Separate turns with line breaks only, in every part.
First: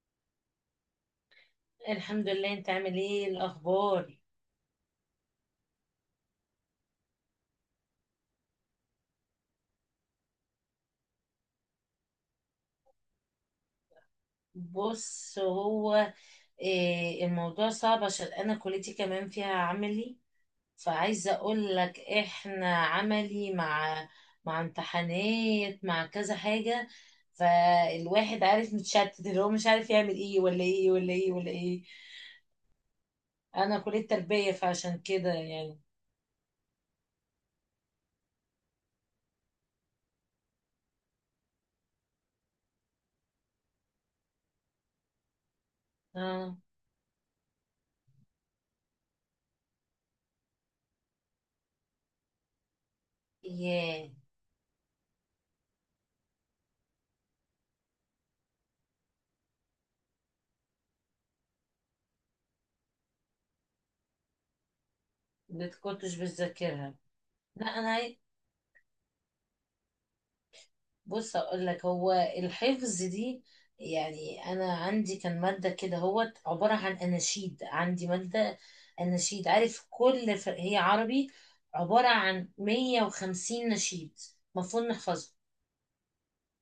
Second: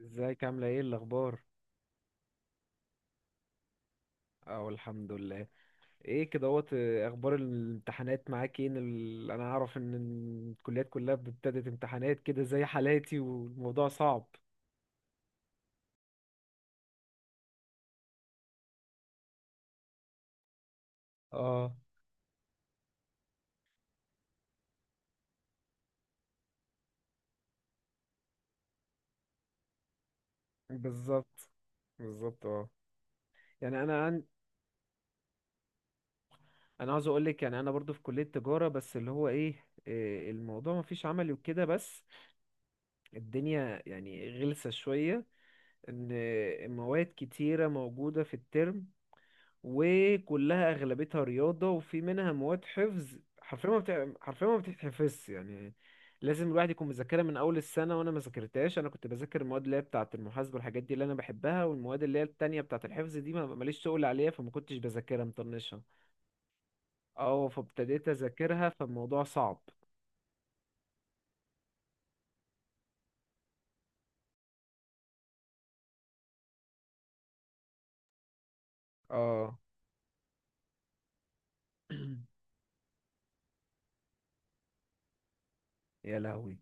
ازيك عاملة ايه الأخبار؟
الحمد لله، انت عامل ايه الاخبار؟
اه، الحمد لله. ايه كدهوت، أخبار الامتحانات معاك ايه؟ أنا أعرف إن الكليات كلها ابتدت امتحانات كده زي حالاتي والموضوع صعب.
بص، هو إيه؟ الموضوع صعب عشان انا كليتي كمان فيها عملي. فعايزه
اه،
اقول لك احنا عملي مع امتحانات، مع كذا حاجه. فالواحد عارف متشتت، اللي هو مش عارف يعمل ايه ولا ايه ولا ايه
بالظبط.
ولا ايه.
بالظبط، اه.
انا
يعني
كليه تربيه فعشان كده يعني.
أنا عاوز أقولك، يعني أنا برضو في كلية تجارة، بس اللي هو ايه، الموضوع مفيش عملي وكده. بس الدنيا يعني غلسة شوية، إن
اه.
مواد كتيرة موجودة في الترم، وكلها اغلبيتها رياضه وفي منها مواد حفظ.
ياه.
حرفيا ما بتتحفظش يعني. لازم الواحد يكون مذاكرها من اول السنه، وانا ما ذاكرتهاش. انا كنت بذاكر المواد اللي هي بتاعه المحاسبه والحاجات دي اللي انا بحبها، والمواد اللي هي التانية بتاعه الحفظ دي ما ماليش شغل عليها، فما كنتش بذاكرها
ما
مطنشها.
كنتش بتذاكرها؟
اه،
لا
فابتديت
انا.
اذاكرها، فالموضوع صعب.
بص اقول لك، هو الحفظ دي يعني انا عندي كان ماده كده هو عباره عن اناشيد. عندي ماده اناشيد،
اه.
عارف؟ هي عربي، عباره عن 150 نشيد المفروض نحفظه.
يا لهوي.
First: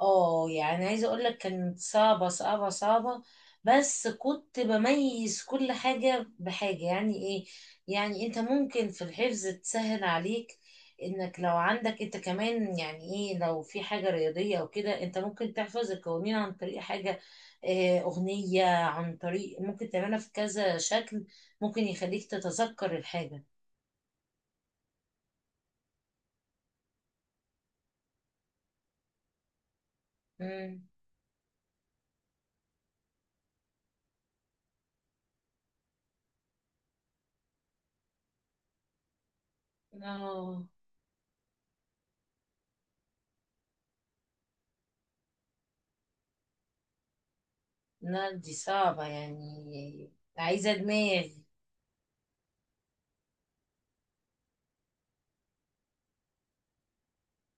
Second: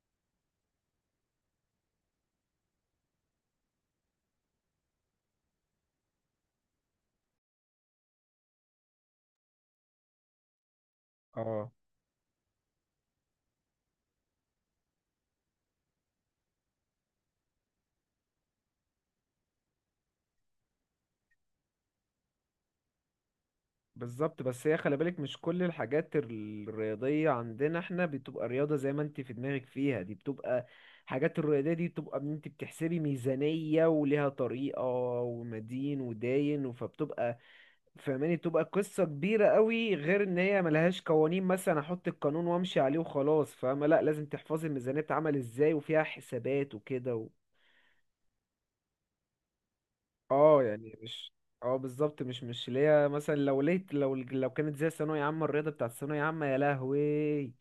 اه، يعني عايزة اقول لك كانت صعبة صعبة صعبة. بس كنت بميز كل حاجة بحاجة. يعني ايه؟ يعني انت ممكن في الحفظ تسهل عليك انك لو
اه،
عندك انت كمان، يعني ايه، لو في حاجة رياضية او كده انت ممكن تحفظ القوانين عن طريق حاجة. اغنية، عن طريق ممكن تعملها في كذا شكل، ممكن يخليك تتذكر الحاجة.
بالظبط. بس هي خلي بالك، مش كل الحاجات الرياضية عندنا احنا بتبقى رياضة زي ما انت في دماغك فيها. دي بتبقى
امم
حاجات الرياضية، دي بتبقى ان انت بتحسبي ميزانية وليها طريقة ومدين وداين، فبتبقى، فاهماني، بتبقى قصة كبيرة قوي، غير ان هي
اه.
ملهاش قوانين مثلا احط القانون وامشي عليه وخلاص. فاهمة، لا لازم تحفظي الميزانية اتعمل ازاي وفيها حسابات وكده.
لا دي صعبة، يعني
اه
عايزة
يعني
دماغ.
مش. اه، بالظبط، مش اللي هي، مثلا، لو ليت لو لو كانت زي ثانوية عامة، الرياضة بتاعت ثانوية عامة، يا لهوي.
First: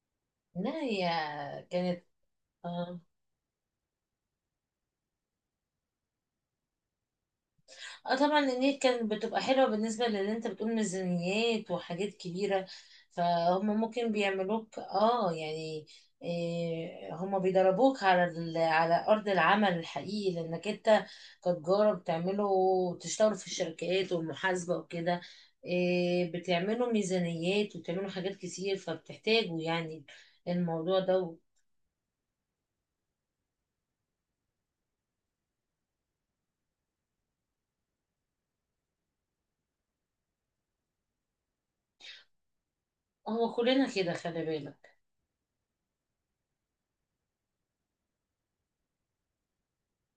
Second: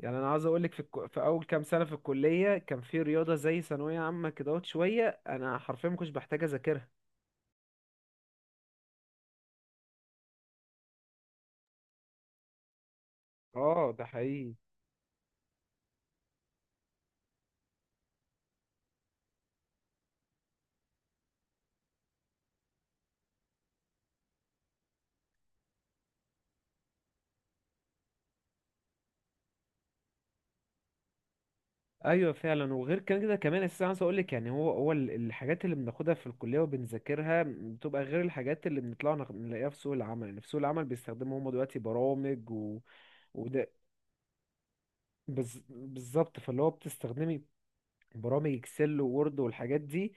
يعني انا عاوز اقول
لا
لك،
هي
في اول كام سنة في
كانت،
الكلية كان
اه،
في رياضة زي ثانوية عامة كده، اهوت شوية، انا حرفيا ما كنتش بحتاج اذاكرها.
آه طبعا النيل كانت بتبقى حلوة. بالنسبة للي انت بتقول ميزانيات وحاجات كبيرة، فهم
اه، ده
ممكن
حقيقي.
بيعملوك، اه يعني، إيه، هم بيدربوك على على أرض العمل الحقيقي، لأنك انت كتجارة بتعملوا، بتشتغلوا في الشركات والمحاسبة وكده. إيه، بتعملوا ميزانيات وبتعملوا حاجات كتير، فبتحتاجوا يعني الموضوع ده.
ايوه فعلا. وغير كده كمان، اساسا عايز اقول لك يعني الحاجات اللي بناخدها في الكليه وبنذاكرها بتبقى غير الحاجات اللي بنطلع نلاقيها في سوق العمل. يعني في سوق العمل بيستخدموا هم دلوقتي برامج و...
هو كلنا كده، خلي بالك.
بالظبط، فاللي هو بتستخدمي برامج اكسل وورد والحاجات دي،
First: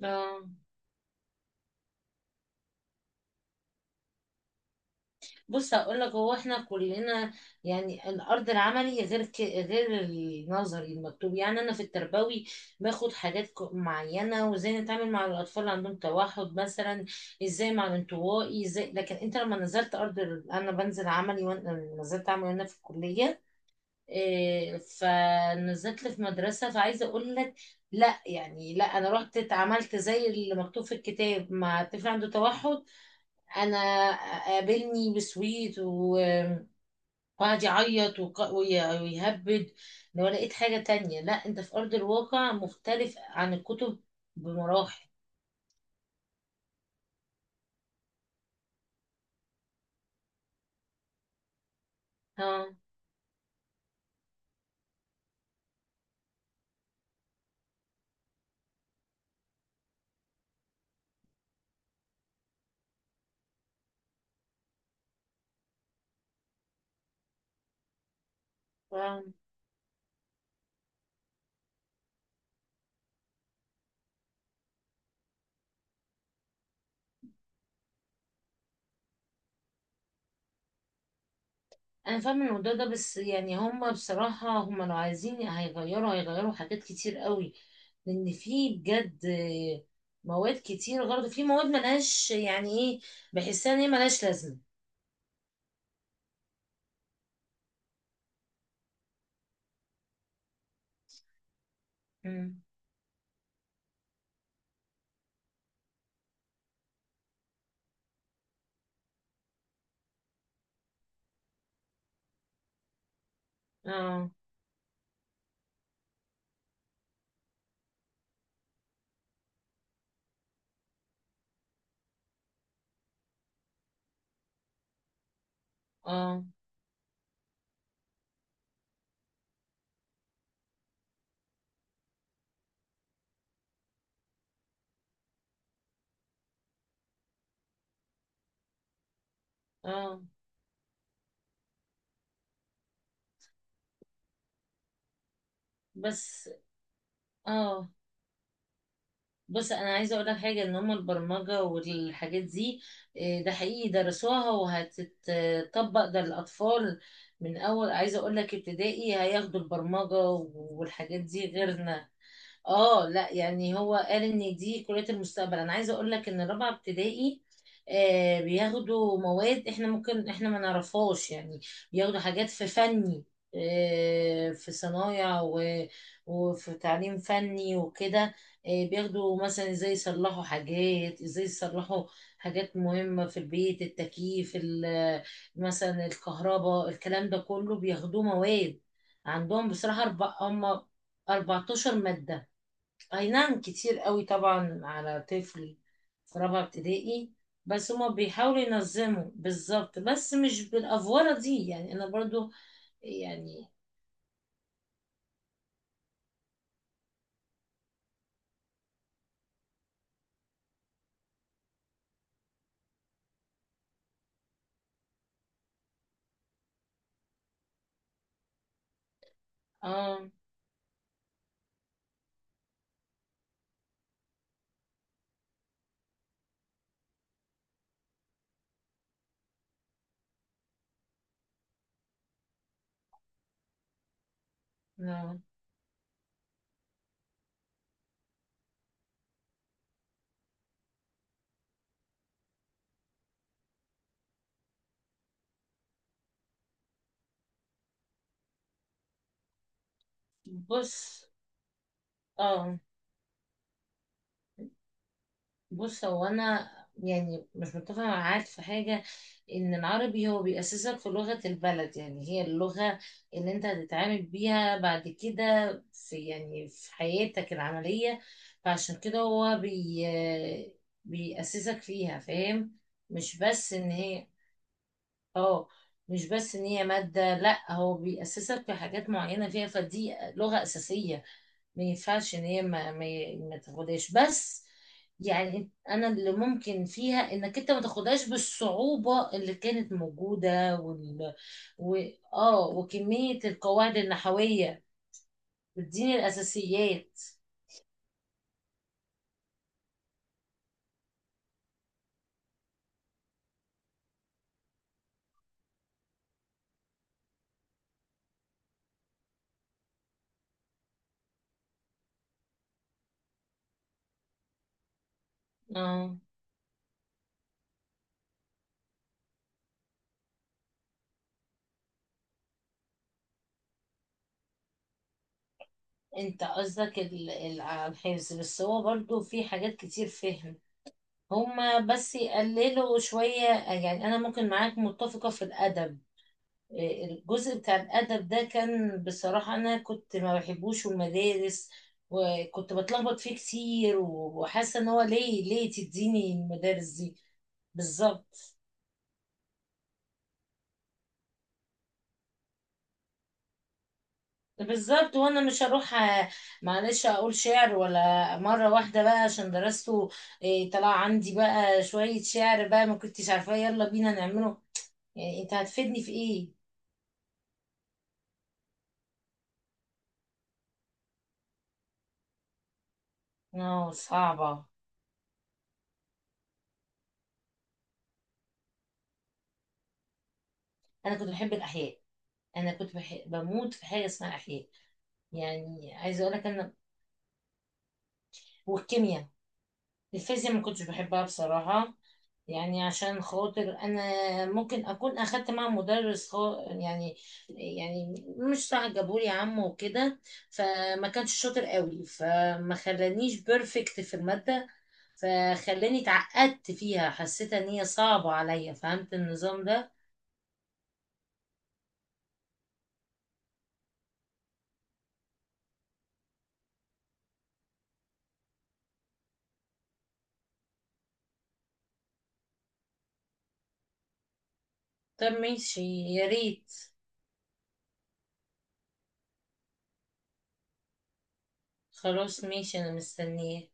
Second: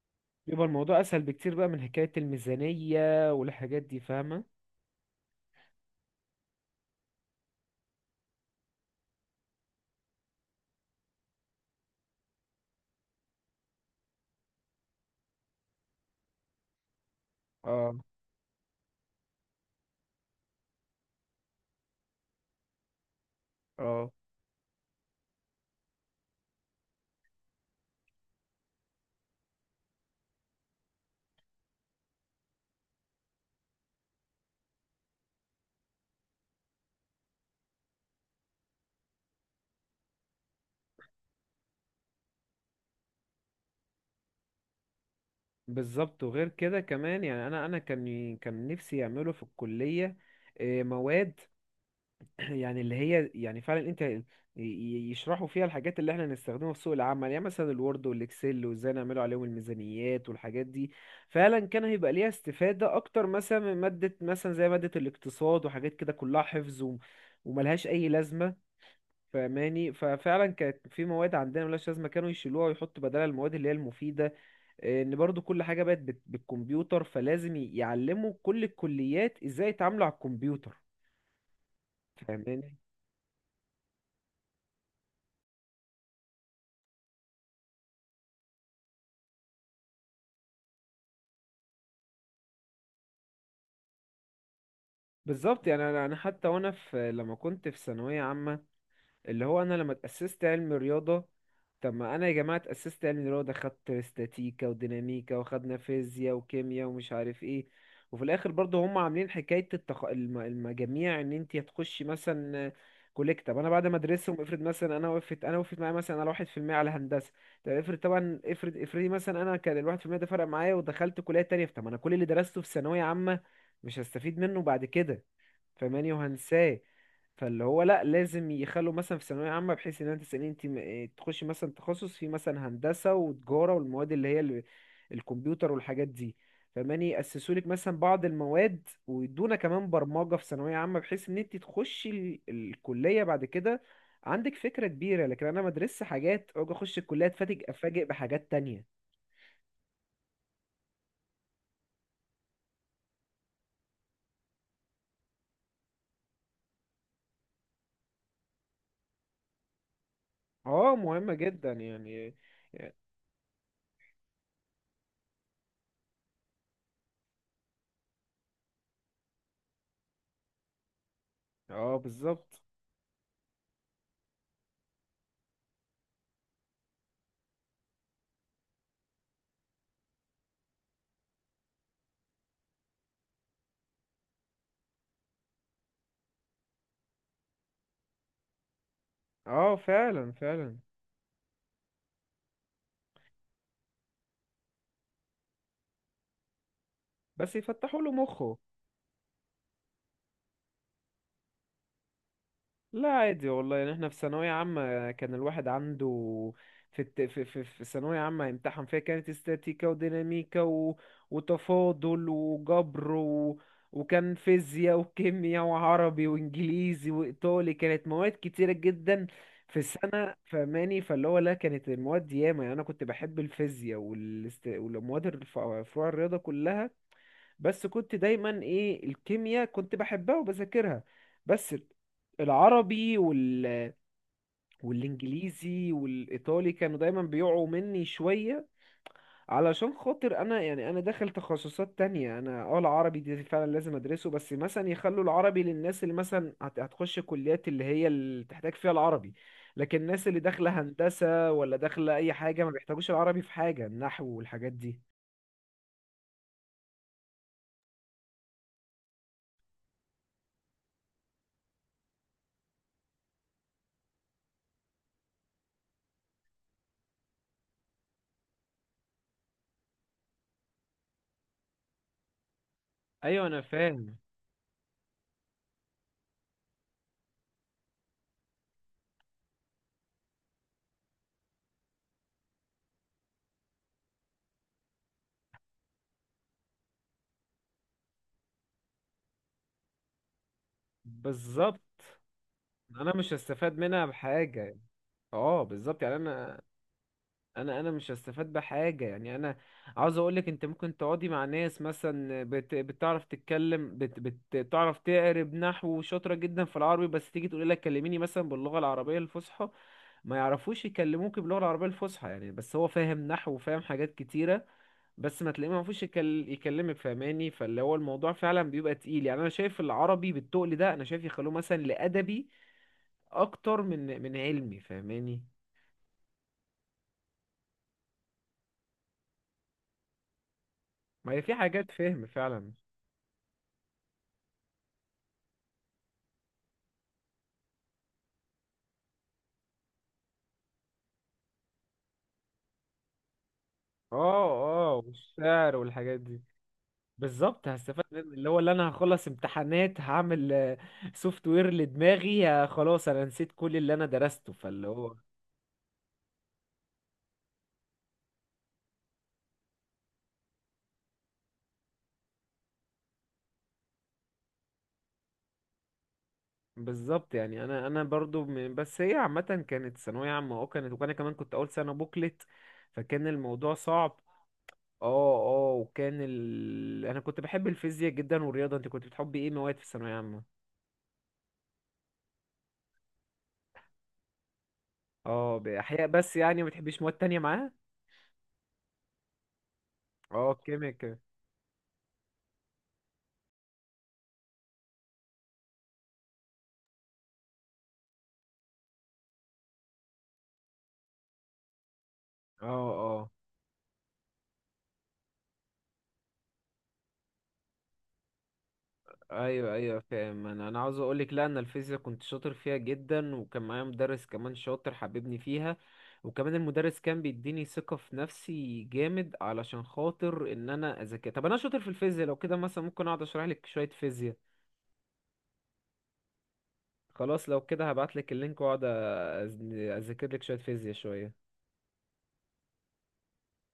اه.
بيبقى الموضوع اسهل بكتير بقى من حكاية الميزانية والحاجات دي، فاهمة.
بص هقول لك، هو احنا كلنا، يعني الارض العملي غير غير النظري المكتوب. يعني انا في التربوي باخد حاجات معينه وازاي نتعامل مع الاطفال اللي عندهم توحد مثلا، ازاي مع
اه.
الانطوائي ازاي. لكن انت لما نزلت ارض انا بنزل عملي وانا نزلت عملي وانا في الكليه.
اه،
إيه، فنزلت في مدرسه، فعايزه اقول لك، لا يعني لا، انا رحت اتعاملت زي اللي مكتوب في الكتاب مع طفل عنده توحد. انا قابلني بسويت وقعد يعيط ويهبد. لو لقيت حاجة تانية. لا، انت في ارض الواقع مختلف عن الكتب بمراحل.
بالظبط. وغير كده كمان يعني انا كان نفسي يعملوا في الكلية مواد،
ها.
يعني اللي هي يعني فعلا انت يشرحوا فيها الحاجات اللي احنا نستخدمها في سوق العمل، يعني مثلا الوورد والاكسل وازاي نعملوا عليهم الميزانيات والحاجات دي. فعلا كان هيبقى ليها استفادة اكتر مثلا من مادة، مثلا زي مادة الاقتصاد وحاجات كده كلها حفظ وملهاش اي لازمة،
ها.
فاهماني. ففعلا كانت في مواد عندنا ملهاش لازمة، كانوا يشيلوها ويحطوا بدلها المواد اللي هي المفيدة. اه، ان برضو كل حاجة بقت بالكمبيوتر، فلازم يعلموا كل الكليات ازاي يتعاملوا على الكمبيوتر،
انا فاهمة الموضوع
فاهماني.
ده، بس يعني هما بصراحة هما لو عايزين هيغيروا، هيغيروا حاجات كتير قوي. لان في بجد مواد كتير غلط، في مواد ملهاش يعني ايه، بحسها ان هي ملهاش لازمة.
بالظبط، يعني أنا حتى وانا في، لما كنت في ثانويه عامه، اللي هو انا لما اتاسست علم رياضه. طب ما انا يا جماعه
مم.
اتاسست علم رياضه، خدت استاتيكا وديناميكا وخدنا فيزياء وكيمياء ومش عارف ايه. وفي الاخر برضه هم عاملين حكايه المجاميع، ان انت هتخشي مثلا كليه طب. انا بعد ما
اه.
ادرسهم، افرض مثلا، انا وقفت معايا مثلا على 1% على هندسه. طب افرض، طبعا، افرضي مثلا انا كان ال 1% ده فرق معايا ودخلت كليه تانية. طب ما انا كل اللي درسته في ثانويه عامه مش هستفيد منه بعد كده، فاهماني،
اه.
وهنساه. فاللي هو لا، لازم يخلوا مثلا في ثانوية عامة بحيث ان انت تسألين انت م- إيه تخشي مثلا تخصص في مثلا هندسة وتجارة، والمواد اللي هي الكمبيوتر والحاجات دي، فاهماني. يأسسوا لك مثلا بعض المواد، ويدونا كمان
اه.
برمجة في ثانوية عامة، بحيث ان انت تخشي الكلية بعد كده عندك فكرة كبيرة. لكن انا مدرسة
بس.
حاجات، اجي اخش الكلية،
اه.
افاجئ بحاجات تانية.
بص انا عايزه اقول لك حاجه، ان هم البرمجه والحاجات دي، إيه، ده حقيقي درسوها وهتتطبق ده للاطفال من اول، عايزه اقول لك ابتدائي هياخدوا البرمجه
اه،
والحاجات
مهمة
دي
جدا
غيرنا.
يعني. يعني،
اه لا، يعني هو قال ان دي كلية المستقبل. انا عايزة اقول لك ان رابعة ابتدائي آه بياخدوا مواد احنا ممكن احنا ما نعرفهاش يعني.
اه،
بياخدوا حاجات
بالظبط.
في فني، آه في صنايع وفي تعليم فني وكده. آه بياخدوا مثلا ازاي يصلحوا حاجات، ازاي يصلحوا حاجات مهمة في البيت، التكييف مثلا الكهرباء، الكلام ده كله بياخدوه مواد. عندهم
اه
بصراحة
فعلا،
أربع، هم
فعلا.
14 مادة. اي نعم، كتير قوي طبعا على طفل في رابعة ابتدائي.
بس
بس
يفتحوا
هما
له مخه.
بيحاولوا ينظموا بالظبط، بس مش بالافوره دي. يعني انا برضو
لا عادي
يعني
والله، يعني احنا في ثانوية عامة كان الواحد عنده، في الت... في في في ثانوية عامة امتحن فيها، كانت استاتيكا وديناميكا و... وتفاضل وجبر و... وكان فيزياء وكيمياء وعربي وانجليزي وايطالي. كانت مواد كتيرة جدا في
اه
السنة فماني. فاللي هو لا، كانت المواد ياما. يعني انا كنت بحب الفيزياء فروع الرياضة كلها، بس كنت دايما ايه، الكيمياء كنت بحبها وبذاكرها. بس العربي وال...
آه.
والانجليزي والايطالي كانوا دايما بيقعوا مني شوية، علشان خاطر انا، يعني انا داخل تخصصات تانية، انا اه، العربي دي فعلا لازم ادرسه، بس مثلا يخلوا العربي للناس اللي مثلا هتخش كليات اللي هي اللي تحتاج فيها العربي، لكن الناس اللي داخلة
بص.
هندسة، ولا داخلة اي حاجة، ما
اه
بيحتاجوش العربي في حاجة النحو والحاجات دي.
بص هو انا يعني مش متفقه معاك في حاجه، ان العربي هو بيأسسك في لغه البلد. يعني هي اللغه اللي انت هتتعامل بيها بعد كده في يعني في حياتك العمليه، فعشان كده هو بي بيأسسك فيها، فاهم؟ مش
ايوه انا
بس ان
فاهم.
هي، اه، مش بس ان هي ماده، لا هو بيأسسك في حاجات معينه فيها، فدي لغه اساسيه. ما ينفعش ان هي ما تاخدهاش بس. يعني انا اللي ممكن فيها انك انت ما تاخدهاش بالصعوبة اللي كانت موجودة وال،
بالظبط،
و... اه
انا مش
وكمية
هستفاد
القواعد
منها بحاجه.
النحوية،
اه بالظبط،
بتديني
يعني انا،
الاساسيات.
انا مش هستفاد بحاجه، يعني انا عاوز اقولك، انت ممكن تقعدي مع ناس مثلا بتعرف تتكلم، بتعرف تقرب نحو، شاطره جدا في العربي، بس تيجي تقولي لك كلميني مثلا باللغه العربيه الفصحى، ما يعرفوش يكلموك باللغه العربيه الفصحى يعني، بس هو فاهم نحو وفاهم حاجات كتيره، بس ما تلاقيه ما يعرفوش
اه
يكلمك، فاهماني. فاللي هو الموضوع فعلا بيبقى تقيل. يعني انا شايف العربي بالتقل ده، انا شايف يخلوه مثلا لادبي اكتر من علمي، فاهماني.
انت قصدك على الحفظ، بس هو برضو في حاجات كتير فهم.
ما هي في
هما
حاجات
بس
فهم فعلا.
يقللوا شوية. يعني انا ممكن معاك متفقة في الادب، الجزء بتاع الأدب ده كان بصراحة. أنا كنت ما بحبوش المدارس وكنت بتلخبط فيه كتير
اه.
وحاسة إن
اه،
هو ليه، ليه
والشعر والحاجات
تديني
دي
المدارس دي؟
بالظبط، هستفاد من اللي
بالظبط.
هو، اللي انا هخلص امتحانات هعمل سوفت وير لدماغي. خلاص، انا نسيت كل اللي انا درسته، فاللي هو
بالظبط. وانا مش هروح، آه، معلش اقول شعر ولا مره واحده بقى عشان درسته. إيه، طلع عندي بقى شويه شعر بقى ما كنتش عارفاه يلا بينا نعمله. يعني انت هتفيدني في ايه؟
بالظبط. يعني انا برضو بس هي عامه، كانت ثانويه عامه، اه كانت، وانا كمان كنت اول سنه بوكلت، فكان الموضوع
اه
صعب.
صعبه.
اه. اه وكان ال... انا كنت بحب الفيزياء جدا والرياضه. انت كنت بتحبي ايه مواد في الثانويه عامه؟
انا كنت بحب الاحياء، انا بموت في حاجه اسمها احياء.
اه،
يعني
بأحياء
عايزه اقول
بس،
لك
يعني ما
انا
بتحبيش مواد تانية معاه؟
والكيمياء. الفيزياء
اه
ما كنتش
كيميكا.
بحبها بصراحه، يعني عشان خاطر انا ممكن اكون اخدت مع مدرس يعني، يعني مش صح، جابولي عم وكده، فما كانش شاطر قوي،
اه.
فما
اه،
خلانيش بيرفكت في الماده، فخلاني اتعقدت فيها، حسيت ان هي صعبه عليا، فهمت النظام
ايوه
ده؟
ايوه فاهم. انا عاوز اقولك، لا انا الفيزياء كنت شاطر فيها جدا، وكان معايا مدرس كمان شاطر حببني فيها، وكمان المدرس كان بيديني ثقة في نفسي جامد، علشان خاطر ان انا اذاكر. طب انا شاطر في الفيزياء، لو كده مثلا ممكن اقعد اشرح لك شوية فيزياء.
طب ماشي، يا ريت.
خلاص، لو كده هبعت لك اللينك واقعد اذاكر لك شوية فيزياء شوية.
خلاص ماشي، انا مستنيه.